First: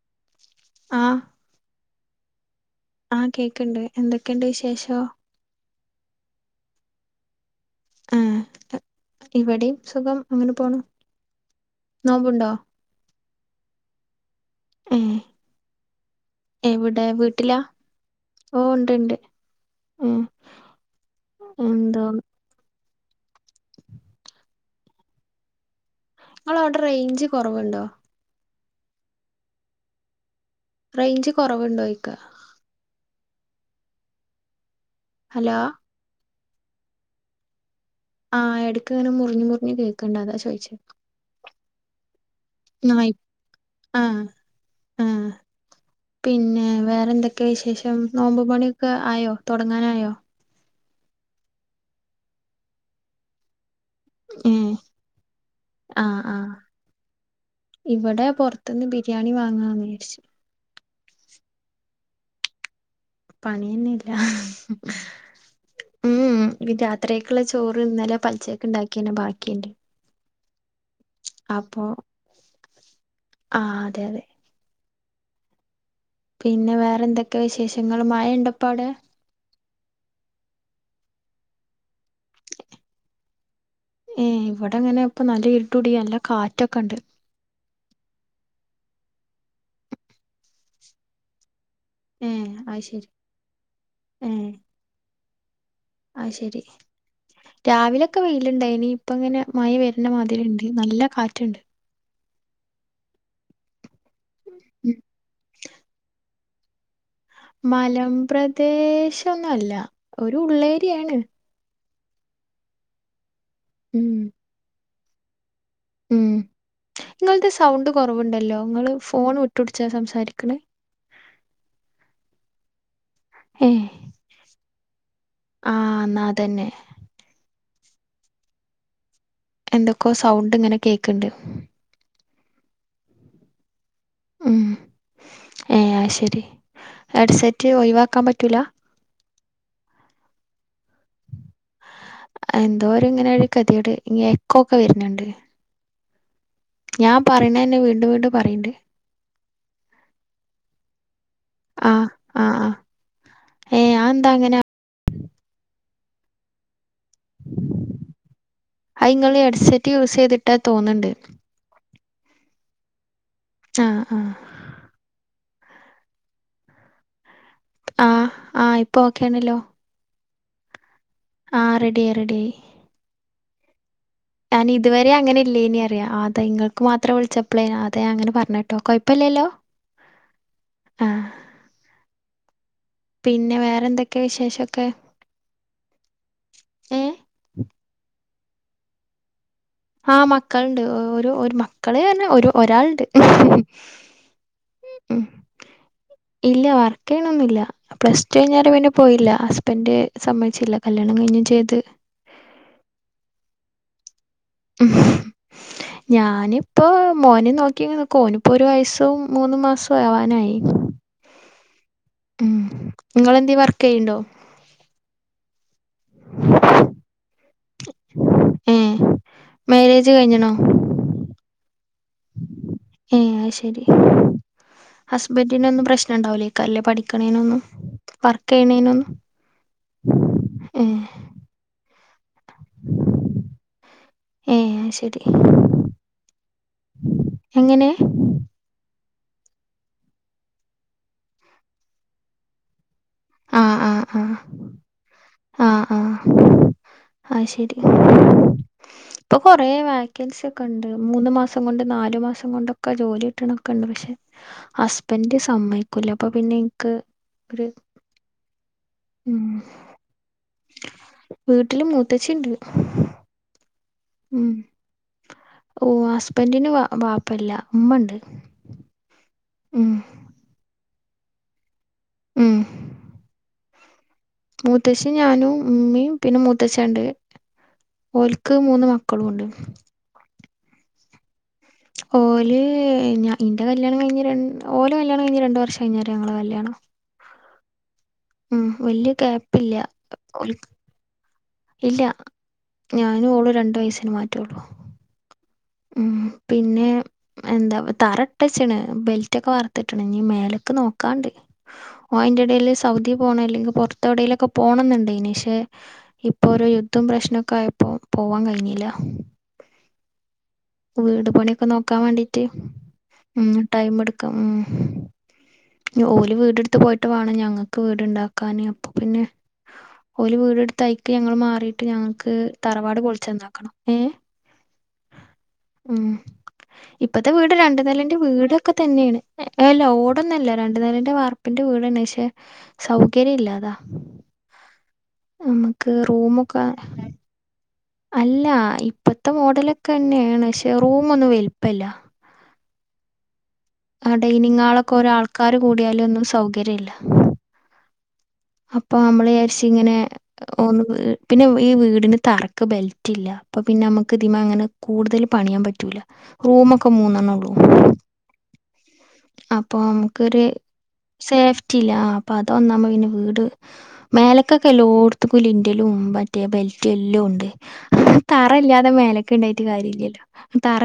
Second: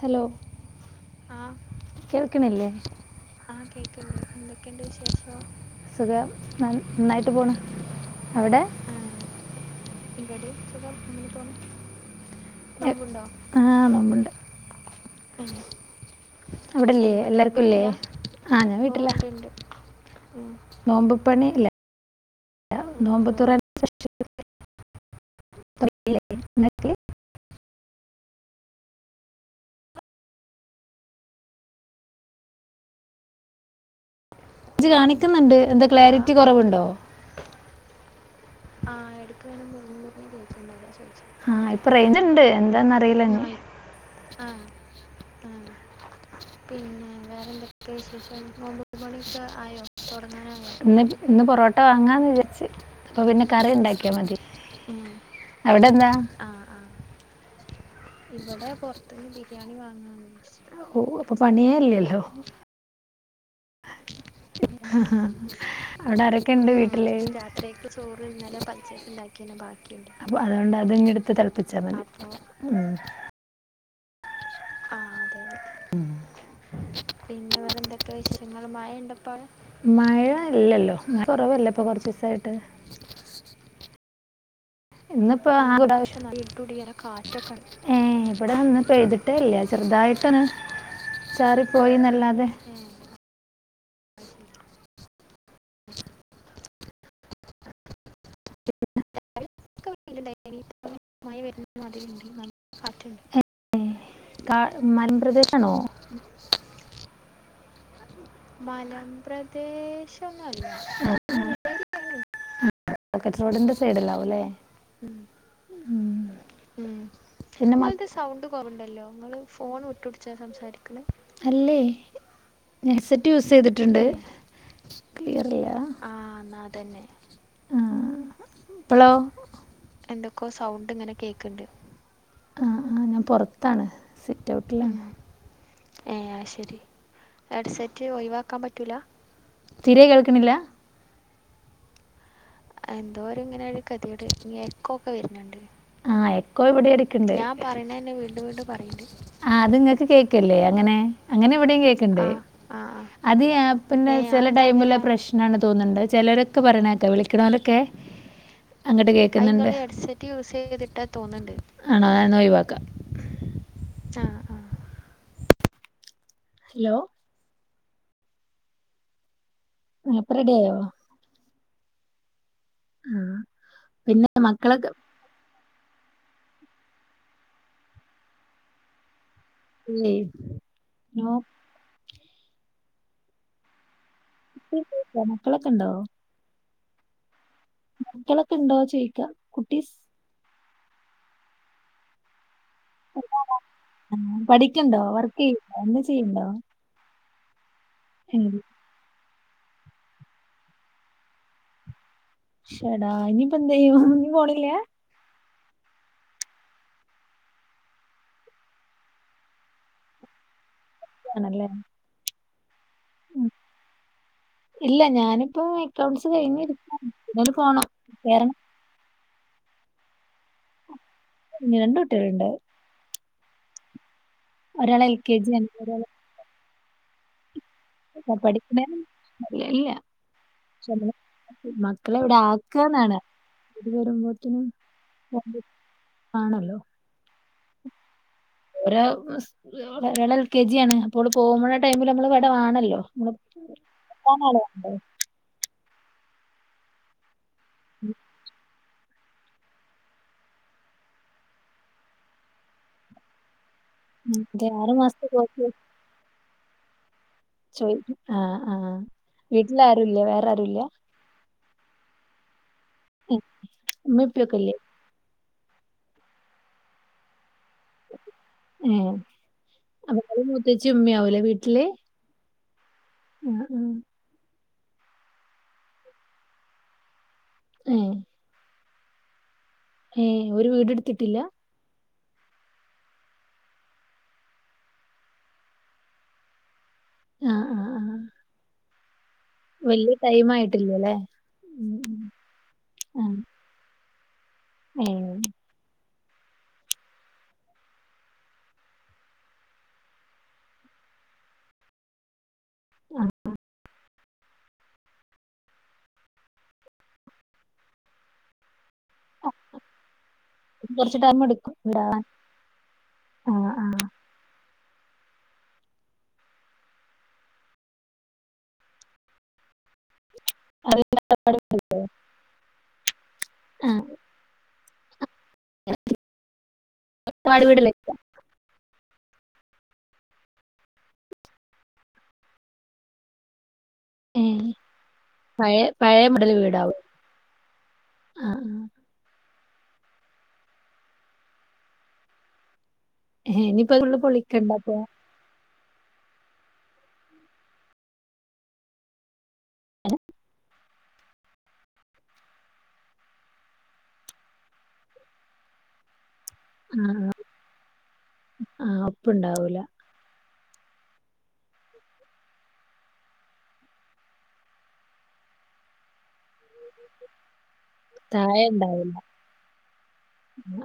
Hello ആഹ് ആ കേൾക്കണില്ലേ? ആഹ് കേക്കണ്ട് എന്തൊക്കെയുണ്ട് വിശേഷോ? സുഖം ന നന്നായിട്ട് പോണ് ആഹ് അവിടെ? ഇവിടെയും സുഖം അങ്ങനെ പോണു നോമ്പുണ്ടോ? ആ നോമ്പുണ്ട് ഉം അവിടല്ലേേ എല്ലാർക്കും ഇല്ലേ ആഹ് ഓഹ് ഞാൻ ഉണ്ട് വീട്ടിലാ ഉണ്ട് ഉം നോമ്പ് പണി ഇല്ല എന്തോ നൊമ്പതുറ [unintelligible] ഇങ്ങളെ അവിടെ റേഞ്ച് കുറവുണ്ടോ? റേഞ്ച് കൊറവുണ്ടോയിക്ക? റെയിഞ്ച് കാണിക്കുന്നുണ്ട് ഹലോ എന്താ ക്ലാരിറ്റി കൊറവുണ്ടോ? ആഹ് എടക്ക്ങ്ങനെ മുർഞ്ഞ് മുർഞ്ഞ് കേക്ക്ണ്ട് അതാ ചോയ്ച്ചെ ആഹ് ഇപ്പ റെയ്ഞ്ച്ണ്ട് ആഹ് എന്താന്നറീലഞ്ഞ് ആഹ് ആഹ് പിന്നെ വേറെന്തെക്കെ വിശേഷം നോമ്പും പണ്യൊക്കെ ആയോ തൊടങ്ങാനായോ? ഇന്ന്ട്ട് ഇന്ന് പൊറോട്ട വാങ്ങാന്ന് വിരാര്ച്ച് അപ്പോ പിന്നെ കറിണ്ടാ ക്ക്യാ മതി ഏഹ് അവിടെന്താ? ആഹ് ആഹ് ഇവിടെ ഇവ്ടെ പൊറത്ത്ന്ന് പൊർത്ത്ന്ന് ബിരിയാണി ബിര്യാണി വാങ്ങാന്ന് വിചാരിച്ചു വാങ്ങാന്നു വെച്ച് ഓഹ് അപ്പം പണിയേല്ല്യല്ലോ പണിയെന്നില്ലാ ഉം അവിടെ ആരൊക്കെ ഊം ഉണ്ട് വീട്ടില് രാത്രിയേക്ക്ള്ള ചോറ് ഇന്നലെ പല്ച്ചേക്ക്ണ്ടാക്ക്യെന്നെ ബാക്കിണ്ട് അപ്പൊ അത്കൊണ്ട് അത്ങ്ങെട്ത്ത് തെൾപ്പ്ച്ചാ മതി ഊം തെ അതെ ആഹ് അതേ പിന്നെ വേറെന്തെക്കെ വിശേഷങ്ങള് മയണ്ടാെപ്പവ്ടെ മഴ ഇല്ലല്ലോ മഴ കൊറവല്ലേ ഇപ്പൊ കൊർച്ചൂസായ്ട്ട് ഏഹ് ഇവിടെ അങ്ങനെ ഇപ്പൊ നല്ല ആ ഇരുട്ടൂമൂടിയ നല്ല കാറ്റൊക്ക ഒണ്ട് ഏ ഇബടെ ഇന്ന് പെയ്തിട്ടേ ഇല്ല ചെറുതായിട്ടൊന്ന് ചാറി പോയിന്നല്ലാതെ ഏഹ് അയ്ശരി രാവിലൊക്ക വെയിൽ ല്ണ്ടായിനി ഇപ്പങ്ങന മഴ വരണമാതിരിണ്ട് നല്ല കാറ്റുണ്ട് [unintelligible] [unintelligible] കാ ഉം മലമ്പ്രദേശാണോ മലംപ്രദേശൊന്നും അല്ല ഒരു ഉള്ളേര്യയാണ് [unintelligible] റോഡിന്റെ ഉം സൈഡല്ലാവും അല്ലേ ഉം ഉം നിങ്ങളത് പിന്ന [unintelligible] സൗണ്ട് [unintelligible] സൗണ്ട് കുറവുണ്ടല്ലോ നിങ്ങള് കൊറണ്ടല്ലോ ഇങ്ങള് ഫോൺ വിട്ടുപിടിച്ചാ വിട്ട്പിടിച്ച സംസാരിക്കണേ സംസാരിക്കുന്നേ അല്ലേ ഹെഡ്സെറ്റ് യൂസ് ഏ ചെയ്തിട്ടുണ്ട് ക്ലിയറില്ലാ ആ എന്നാ ആഹ് ന്നാ അതന്നെ അത്ന്നെ ആഹ് ഇപ്പളോ എന്തൊക്കോ സൗണ്ട് ഇങ്ങനെ കേക്ക്‌ണ്ട് ആഹ് ആഹ് ഞാൻ പൊറത്താണ് സിറ്റ്ഔട്ടിലാണ് ഏഹ് ശരി ഹെഡ്സെറ്റ് ഒഴിവാക്കാൻ പറ്റൂലാ തീരെ കേൾക്കണില്ല എന്തോ ഒരു ഇങ്ങനെ ഒരു കേ ദ്യോട് എക്കൊക്ക വരുന്നുണ്ട് ആഹ് എക്കോ ഇവടെ എടക്കണ്ട് ഞാൻ പറയുന്നെന്ന വീണ്ടും വീണ്ടും പറയ്ണ്ട് ആഹ് അത് ഇങ്ങക്ക് കേക്ക്‌ല്ലേ അങ്ങന അങ്ങന ഇവടേം ആ കേക്ക്ണ്ട് ആ ആ ആഹ് ആഹ് അതീ ഏ ആപ്പിന്റ അതെന്താ ചെല അങ്ങനെ ടൈമില പ്രശ് തോന്നുണ്ട് ചെലരക്ക‌ പറയണേക്കാം വീ [unintelligible] അങ്ങട്ട് കേക്ക്‌ന്നുണ്ട് ഹെഡ്സെറ്റ് യൂസ് ചെയ്തിട്ടാ തോന്നുണ്ട്. ആണോ എന്നാ ഒഴിവാക്കാം. ആഹ് ആഹ്. ഹലോ? ആഹ് ആഹ് ഇപ്പൊ ഓക്കെണല്ലോ. ആഹ് ഇപ്പ റെഡി ആയോ? ആഹ് റെഡിയായി റെഡിയായി. ആഹ് പിന്ന മക്കളൊക്ക ഇല്ല ഇനി അറിയാം അതാ ഇങ്ങൾക്ക് മാത്രം വിളിച്ചപ്പ്ളേന അതെ അങ്ങനെ പറഞ്ഞ കേട്ടോ കൊഴപ്പം ഇല്ലല്ലോ? ഇല്ല ഇ നോ പിന്ന വേറെന്ത മക്കളൊക്ക ഉണ്ടോ? ഏഹ് മക്കളൊക്കെ ഇണ്ടോ ചോയിക്കാം. ആ മക്കള്ണ്ട് ഒരു ഒര് മക്കളെ തന്ന ഒരു ഒരാള്ണ്ട് ആഹ് പഠിക്ക്ണ്ടോ ഉം വർക്ക് ചെയ്യ്ണ്ടോ എന്തേം ചെയ്യ്ണ്ടോ ഇല്ല വർക്ക്‌ [unintelligible] പ്ലസ് ടു കഴിഞ്ഞേര പിന്ന പോയില്ല. ഹസ്ബൻഡ് സമ്മതിച്ചില്ല കല്യാണം കഴിഞ്ഞേ ചെയ്ത് ശെടാ ഇനി ഇപ്പ എന്ത് ചെയ്യും. ഇനി പോണില്ല. ഉം ഞാനിപ്പോ മോനേം നോക്കി ഇങ്ങ് നിക്കുവാ ഓനിപ്പോ ഒരു വയസ്സും മൂന്നും മാസവും ആവാനായി. ആണല്ലേ. ഉം ഉം നിങ്ങളെന്തിയെ വർക്ക് ചെയ്യണ്ടോ? ഇപ്പൊ ഇക്കണോമിക്സ് കഴിഞ്ഞ് ഇരിക്കുവാണ് പിന്നേട് പോണം വേറെങ്ങും ഏഹ് മാരേജ് കഴിഞ്ഞേണോ? രണ്ട് കുട്ടികളുണ്ട്. ഏഹ് അത്ശെരി ഒരാള് എൽ കെ ജി ആണ് ഹസ്ബന്റിനൊന്നും പ്രശ്നണ്ടാവൂലെയ്ക്കാര്ലേ പഠിക്ക്ണേനൊന്നും ഒരാള് പഠിക്ക്ണേന് വർക്കെയ്യ്ണേനൊന്നു ഇല്ല ഇല്ല ഏഹ് ല്ല ഇവിടെ ആക്ക്ന്നാണ് ഇത് വരുമ്പോത്തനും ഏഹ് അത് ശരി ആണല്ലോ എങ്ങനെ ഒരാള് എൽ കെ ജി ആണ് അപ്പോ ഓള് പോക്ണ ടൈമിൽ നമ്മള് ഇവിടെ വാണല്ലോ ആഹ് [unintelligible] ആ ആ ശ ഉം ഇപ്പൊ കൊറേ വാക്യൻസി ഒക്കെ ഉണ്ട് മൂന്ന് മാസം കൊണ്ട് നാലു മാസം കൊണ്ടൊക്കെ ജോലി കിട്ട്ണ ക്കണ്ട് പക്ഷെ അതെ ആറു മാസത്തെ ഹസ്ബന്റ് സമ്മയ്ക്കൂല അപ്പൊ പിന്നെ ഇൻക്ക് ചോയി ആഹ് ആഹ് വീട്ടില ആരുല്ലേ വേറെ ആരുല്ല വീട്ടിൽ മൂത്തച്ചിണ്ട് ഉം ഇമ്മി ഉം പ്പക്കെല്ലേ ഓ ഹസ്ബൻ്റി ന് വ വാപ്പല്ല ഇമ്മണ്ട് ഏഹ് അപ്പൊ ഇങ്ങളും മുത്തച്ചിം ഇമ്മയാവൂലേ വീട്ടില് മ് ഉം ഉം മൂത്തച്ചിം ഞാനും ഇമ്മിം പിന്നെ മൂത്തച്ചൻ ണ്ട് ഏഹ് ഓൽക്ക് മൂന്ന് മ ക്കളൂണ്ട് ഏ ഒരു വീടെടുത്തിട്ടില്ല ഓല് ഞ ഇന്റെ കല്യാണം കഴിഞ് ഓല് കല്യാണം കഴിഞ്ഞ് രണ്ട് വർഷം കഴിഞ്ഞാരെ ഞങ്ങളെ കല്യാണം ആഹ് ആഹ് ആഹ് വല്ല്യ ക്യാപ്പ്ല്ല വല്യ ടൈം ഓൽ ആയിട്ടില്ലല്ലേ ഇല്ല ഉം ഞാനും ഓളും രണ്ട് വയസിന് മാറ്റൊള്ളൂ ഏ പിന്നെ എന്താ തറട്ടെച്ച്ണ് ബെൽറ്റൊക്കെ വാർത്തിട്ട്ണ് ഇഞ്ഞ് മേലക്ക് നോക്കാണ്ട് ഓൻ അയിൻ്റെ എടേല് സ് സൗദി പോകണ അല്ലെങ്കിൽ പൊറ ത്തൊടെയിലൊക്കെ പോണം ന്ന്ണ്ടേനി പക്ഷെ ഇപ്പോ ഒരു യുദ്ധം പ്രശ്നൊക്കെ ആയപ്പോ പോവാൻ കഴിഞ്ഞില്ല ആഹ് കൊറച്ച് വീട് ടൈം പണിയൊക്കെ എടുക്കും നോക്കാൻ വീടാവാൻ വേണ്ടിട്ട് ഉം ആഹ് ടൈം ആഹ് എടുക്കും ഉം ഓല് വീടെടുത്ത് പോയിട്ട് വേണം ഞങ്ങക്ക് വീട്ണ്ടാക്കാന് അപ്പൊ പിന്നെ ഓല് വീട് അത് ട്ത്തയിക്ക് ഞങ്ങൾ മാറിട്ട് ഞങ്ങക്ക് തറവാട് പൊളിച്ച് ന ന്നാക്കണം ഏ ഉ ഉം ഇപ്പത്തെ വീട് രണ്ട് വീടല്ലേ നെലന്റെ വീടൊക്കെ തന്നെ ന്നെയാണ് അല്ല ഓടൊന്നു അല്ല രണ്ട് നലന്റെ വാർപ്പിന്റെ വീടാണ് പക്ഷെ സൗകര്യം ഇല്ല അതാ ഏ പഴയ പഴയ മോഡൽ റൂമൊക്കെ വീടാവും അല്ല ആഹ് ഇപ്പത്തെ മോഡലൊക്കെ തന്നെയാണ് പക്ഷെ റൂമൊന്നും വൽപ്പല്ല ആഹ് ഇനിയിപ്പോ ആ ഫുള്ള് പൊളിക്കണ്ടപ്പോ ഡൈനിങ്ങാളൊക്കെ ഒരാൾക്കാര് കൂടിയാലൊന്നും സൗകര്യല്ല അപ്പൊ നമ്മൾ വിചാരിച്ച് ഇങ്ങനെ ഒന്ന് പിന്നെ ഈ വീടിന് തറക്ക് ബെൽറ്റ് ഇല്ല അപ്പൊ പിന്നെ നമ്മക്ക് ഇതിമെ അങ്ങനെ കൂടുതൽ പണിയാൻ പറ്റൂല റൂമൊക്കെ മൂന്നെണ്ണൊള്ളൂ ആഹ് അപ്പൊ ഒപ്പുണ്ടാവൂല നമുക്കൊര് സേഫ്റ്റി ഇല്ല അപ്പൊ അതൊന്നാമ്മെ പിന്നെ വീ ട് മേലക്കൊക്കെ എല്ലോട്ത്ത്ക്കും ലിൻ്റലും മറ്റേ ബെൽറ്റും എല്ലും ഉണ്ട് താഴെ തറയില്ലാതെ ഉണ്ടാവൂല മേലക്ക് ഇണ്ടായിട്ട് കാര്യല്ലല്ലോ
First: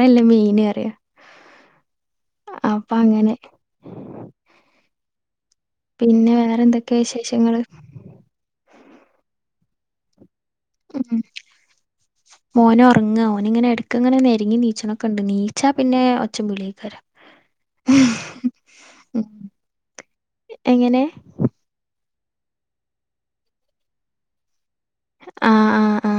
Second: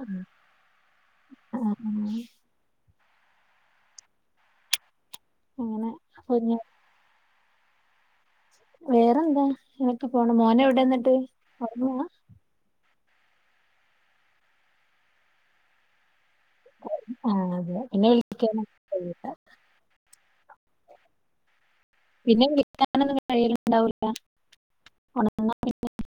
ആഹ് മെയിന് പറിയ ആഹ് ആഹ് അപ്പൊ അങ്ങനെ അങ്ങനെ പിന്നെ അപ്പൊ ഞാൻ വേറെന്തൊക്കെയാ വിശേഷങ്ങള് വേറെന്താ ഇങ്ങനൊക്കെ പോണം മോനെ എവിടെന്നിട്ട് ഒറങ്ങാ ർങ്ങാ ഓനിങ്ങനെട്ക്ക്ങ്ങനെ നെരിങ്ങി നീച്ചണൊക്കെണ്ട് നീച്ചാ പിന്നെ ഒ ച്ചിം വിളിം എയ്ക്കാരം ആഹ് അതെ പിന്നെ വിളിക്കാനൊന്നും കഴിയൂല എങ്ങനെ പിന്നെ വിളിക്കാനൊന്നും കഴിയൽ ണ്ടാവൂല [unintelligible] ആ ആ ആ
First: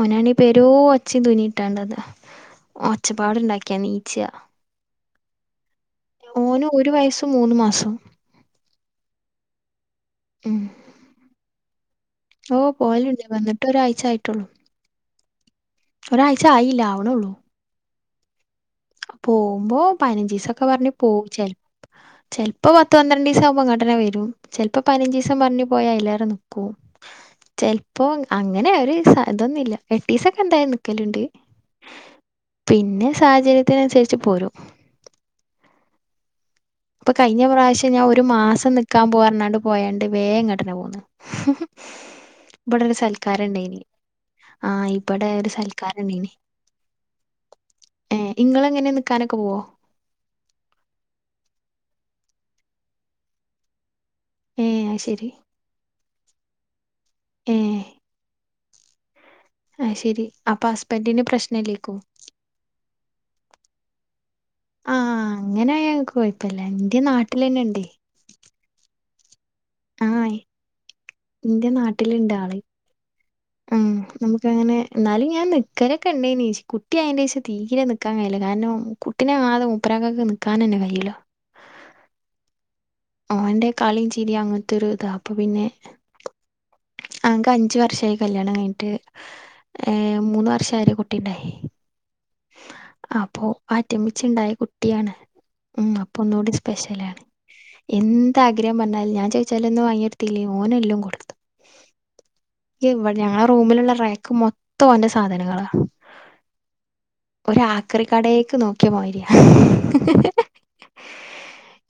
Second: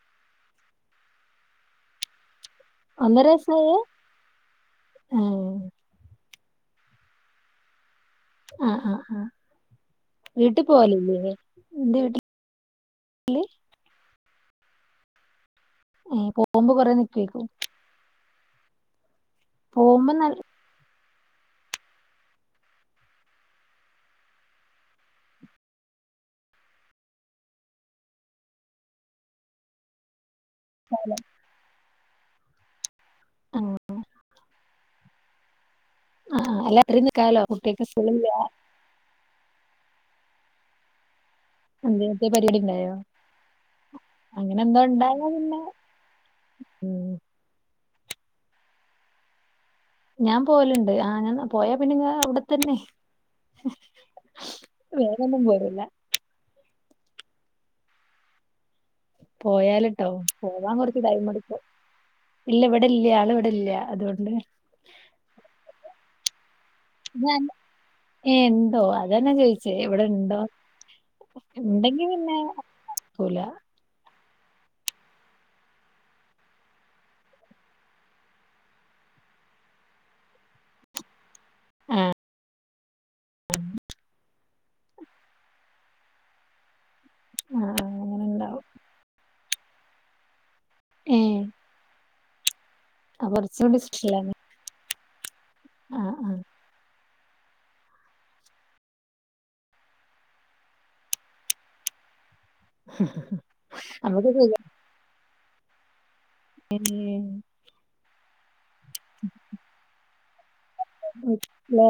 ഓനാണി പെരോ ഒച്ചിം ധുനിിട്ടാണ്ടത് ഒന്നര വയസ്സായെ ഒച്ചപ്പാടുണ്ടാക്കിയാ നീച്ച ആഹ് ഓന് ഒരു വയസും മൂന്ന് മാസം ആഹ ആഹ ആഹ ഉം എന്ത് ഓ പോവലുണ്ട് വന്നിട്ട് ഒരാഴ്ചായിട്ട് ഏഹ് ഒരാഴ്ച പോകുമ്പോ കൊറേ ആയില്ലാവണള്ളൂ നിക്കുവായിരിക്കും പോകുമ്പോ പതിനഞ്ച് ദിവസൊക്കെ പറഞ്ഞഞ് പോവും ചെൽപ്പോ ചെൽപ്പോ പത്ത് പന്ത്രണ്ട് ദിവസം ആവുമ്പം ഇങ്ങട്ടെന്നേ വരും ചിലപ്പോ പതിനഞ്ച് ദിവസം പറഞ്ഞു പോയാ അതിലറെ നിക്കും ചിലപ്പോ അങ്ങനെ ഒരു ഇതൊന്നുമില്ല എട്ടീസം എന്തായും കാലം നിക്കലുണ്ട് പിന്നെ സാഹചര്യത്തി ത്തിനനുസരിച്ച് പോരൂ ആഹ് ആഹ് അല്ല അത്രയും അപ്പൊ നിക്കാലോ കഴിഞ്ഞ കുട്ടികൾക്ക് പ്രാവശ്യം ഞാൻ ഒരു സ്കൂളില്ല മാസം നിക്കാൻ പോക ന്ന് പറഞ്ഞു പോയണ്ട് വേഗങ്ങ ട്ടന്നെ പോന്ന് എന്തേ പരിപാടി ഇവിടെ ഉണ്ടായോ ഒരു സൽക്കാരം ഉണ്ടായിന് അങ്ങനെ ആഹ എന്തോ ഇപ്പടെ ഉണ്ടായാ ഒരു പിന്നെ സൽക്കാരണ്ടഴിനി ഉം ഏ ഇങ്ങളെ എങ്ങനെ നിക്കാനൊക്കെ പോവ ഞാൻ പോലുണ്ട് ആ ഞാൻ പോയാ പിന്നെ അവിടെത്തന്നെ ഏ അത് ശരി വേഗന്നും പോരൂല ഏ പോയാല് അത് ട്ടോ ശെരി അപ്പൊ പോവാൻ കുറച്ച് ഹസ്ബൻഡിന് ടൈമടുക്കും പ്രശ്നല്ലേക്കും ഇല്ല ഇവിടെ ഇല്ല ആള് ല്ല അതുകൊണ്ട് ആഹ അങ്ങനെ ആയ ഞങ്ങക്ക് പോയിപ്പല്ല എന്റെ നാട്ടിലന്നെ ഇണ്ട് ഏ ഉണ്ടോ അതന്നെ ചോയിച്ചേ ഇവിടെ ഇണ്ടോ ഇന്റെ ഉണ്ടെങ്കി നാട്ടില്ണ്ട് പിന്നെല നമുക്ക് അങ്ങനെ എന്നാലും ഞാൻ നിക്കലോക്കൊ ഉണ്ടയിനി കുട്ടി അയതിന്റെ ശേഷം നിക്കാൻ കഴയില്ല കാരണം കുട്ടീനെ കാണാധേ മൂപ്പരക്കക്ക് നിക്കാ നന്നെ കയ്യില ആഹ ഓന്റെ കളീം ചീരിം അങ്ങനത്തെ ഒരിത അപ്പൊ പിന്നെ അങ്ങക്ക് ആ അഞ്ചു വർഷമായി അങ്ങനെ കല്യാണം ഉണ്ടാവും കഴിഞ്ഞിട്ട് ഏ് മൂന്ന് വർഷം ഏ കുട്ടിണ്ടായി ആ അപ്പൊ കുറച്ചുകൂടി സ്പെഷ്യലാണ് ആറ്റ്മിച്ചുണ്ടായി കുട്ടിയാണ് ഉം ആ അപ്പൊ ആ ഒന്നുകൂടി സ്പെഷ്യലാണ് എന്താഗ്രഹം പറഞ്ഞാൽ ഞാൻ ചോദിച്ചാലന്നും വാങ്ങിടുത്തില്ലെങ്കിലും ഓനെല്ലാം കൊടുത്തു ഇടെ ഞങ്ങളെ റൂമിലുള്ള നമുക്ക് റാക്ക് മൊത്തം ഓന്റെ സാധനങ്ങ എല്ല [inaudible] ആക്രി കടേക്ക് നോക്കിയ മതിരിയ ല്ല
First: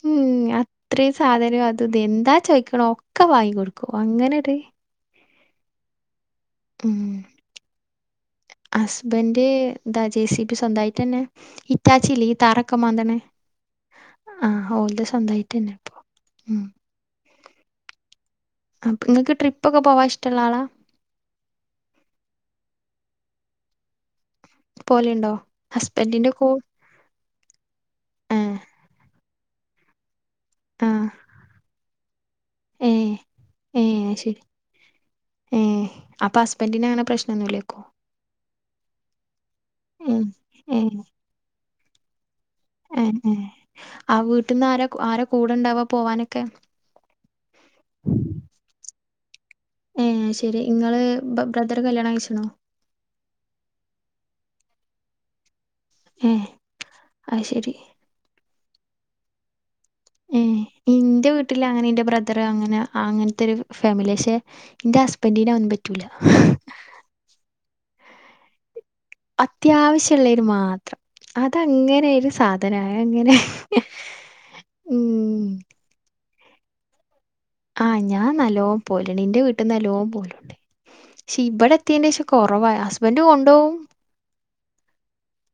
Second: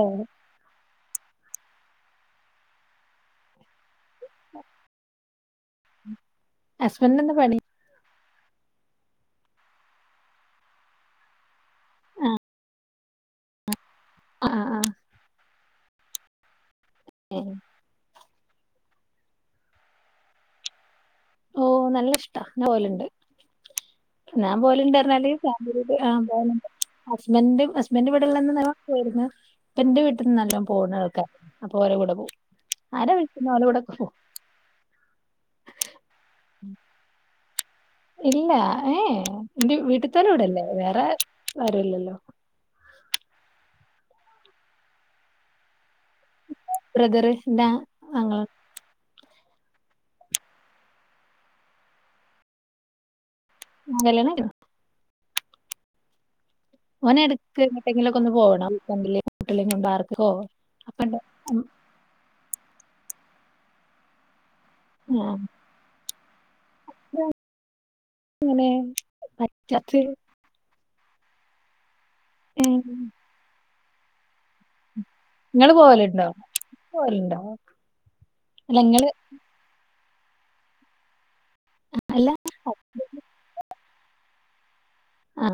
ഇത്രയും സാധനവും അത് ഇ എന്താ ചോയ്ക്കണ ഒക്കെ വാങ്ങികൊടുക്കും അങ്ങനെ ഒരു ഹസ്ബൻഡ് ന് എന്താ പണി ഹസ്ബൻന്റെ എന്താ ജെ സിബി സ്വന്തമായിട്ട്ന്നെ ഹിറ്റാച്ചി ല്ലെ തറക്കെ മാന്ദ്ണ ആ ആ് ആ ആ. ഓളെ സ്വന്തമായിട്ട്ന്നെ ഉം ഉം അ നിങ്ങക്ക് ട്രിപ്പ് ഒക്കെ പോവാൻ ഇഷ്ടമുള്ള ആളാ ഓ നല്ല ഇഷ്ടാ ഞാൻ പോവാലുണ്ട് ഞാൻ പോവലിണ്ട് പറഞ്ഞാൽ പോലെയുണ്ടോ ഫാമിലി ഹസ്ബൻഡിൻ്റെ പോല കൂ ഹസ്ബൻഡ് ഹസ്ബൻഡറ് ആ ഇവിടെള്ള ന്ന് പോയിരുന്നു പ്പന്റെ വീട്ട നല്ല ആ പോണധോക്കെ ആൾക്കാര അപ്പൊ ഓലെ കൂടെ പോവും ഏ ആരാ വിളിക്കുന്ന ഓല കൂടെ ഏ ഒക്കെ പോവും ശരി ഏ അപ്പൊ ഹസ്ബൻറിന് അങ്ങനെ പ്രശ്നന്നുമല്ല ഇല്ല ഏ എന്റെ ഏ വീട്ടുത്തോലെ കൂടല്ലേ ഏ വേറെ ആര്ല്ലല്ലോ ഏ ഏ ആ വീട്ടീന്ന് ആരാ ആരാ കൂടെണ്ടാവാ. ബ്രദറ് എൻ്റെ അ അങ്ങള ഏ ശരി ഇങ്ങള് ബ്രദറ് കല്യാണം കഴിച്ചനോ? കല്യാണം [unintelligible] ഏ ഓന് അത് എടക്ക് ശരി എങ്ങേട്ടെങ്കിലൊക്കെ ഒന്ന് പോണം. [unintelligible] ഏ ഇന്റെ വീട്ടിലങ്ങനേൻ്റെ ബ്രദർ അങ്ങനാ. അങ്ങനത്തെ ഒരു ഫാമിലി യാ. പക്ഷെ എൻ്റെ ഹസ്ബൻഡിന് അതൊന്നും പറ്റൂല. ഇങ്ങനേം അത്യാവശ്യുള്ളര് മാത്രം. അതങ്ങനൊരു ഏ സാധനാ. ആ അങ്ങനെ [inaudible] ഇപ്പവരണ്ട. ആ ഞാൻ നല്ലോം പോല്ണ്ട്. എന്റെ വീട്ടിന്ന് നല്ലോം പോലുണ്ട് പക്ഷെ ഇവിടെ എത്തിയതിൻ്റേഷം കുറവാ. ഹസ്ബൻ്റ് കൊണ്ടുപോവും. ആ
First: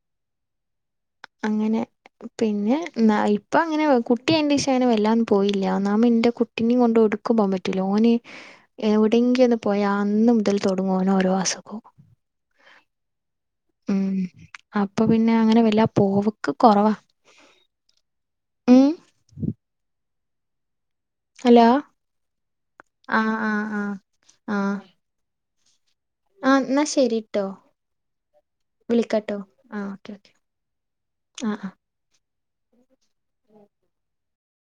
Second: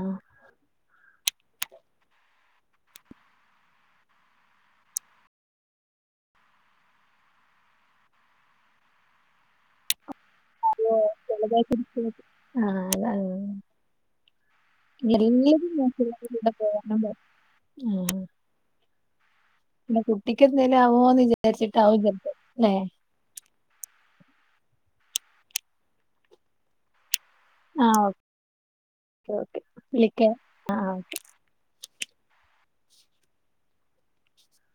അങ്ങനെ പിന്നെ ന്നഇപ്പൊ അങ്ങനെ കുട്ടി എൻ്റശേഷം അങ്ങനെ വല്ലാന്നും പോയില്ല. നാ മി എന്റെ കുട്ടിനെയും കൊണ്ട് എവിടുക്കും പോവാൻ പറ്റൂല്ല. ഓന് എവിടെങ്കി ഒന്ന് പോയാ അന്ന് ത്തിൽ തുടങ്ങും ഓന് ഓരോ അസുഖോം. ആ അതാണ്. അപ്പൊ പിന്നെ അങ്ങനെ വല്ലാതെ പോവക്ക് കൊറവാ. [unintelligible] ആഹ ഉം പിന്നെ കു ഹലോ ല്ലേ ആ ആ ആ ആ ആ എന്നാ ശരി ട്ടോ ആഹ് ഓക്കെ വിളിക്കാട്ടോ. ആ ഓക്കെ ഓക്കെ വിളിക്കാം ആഹ് ആ ആ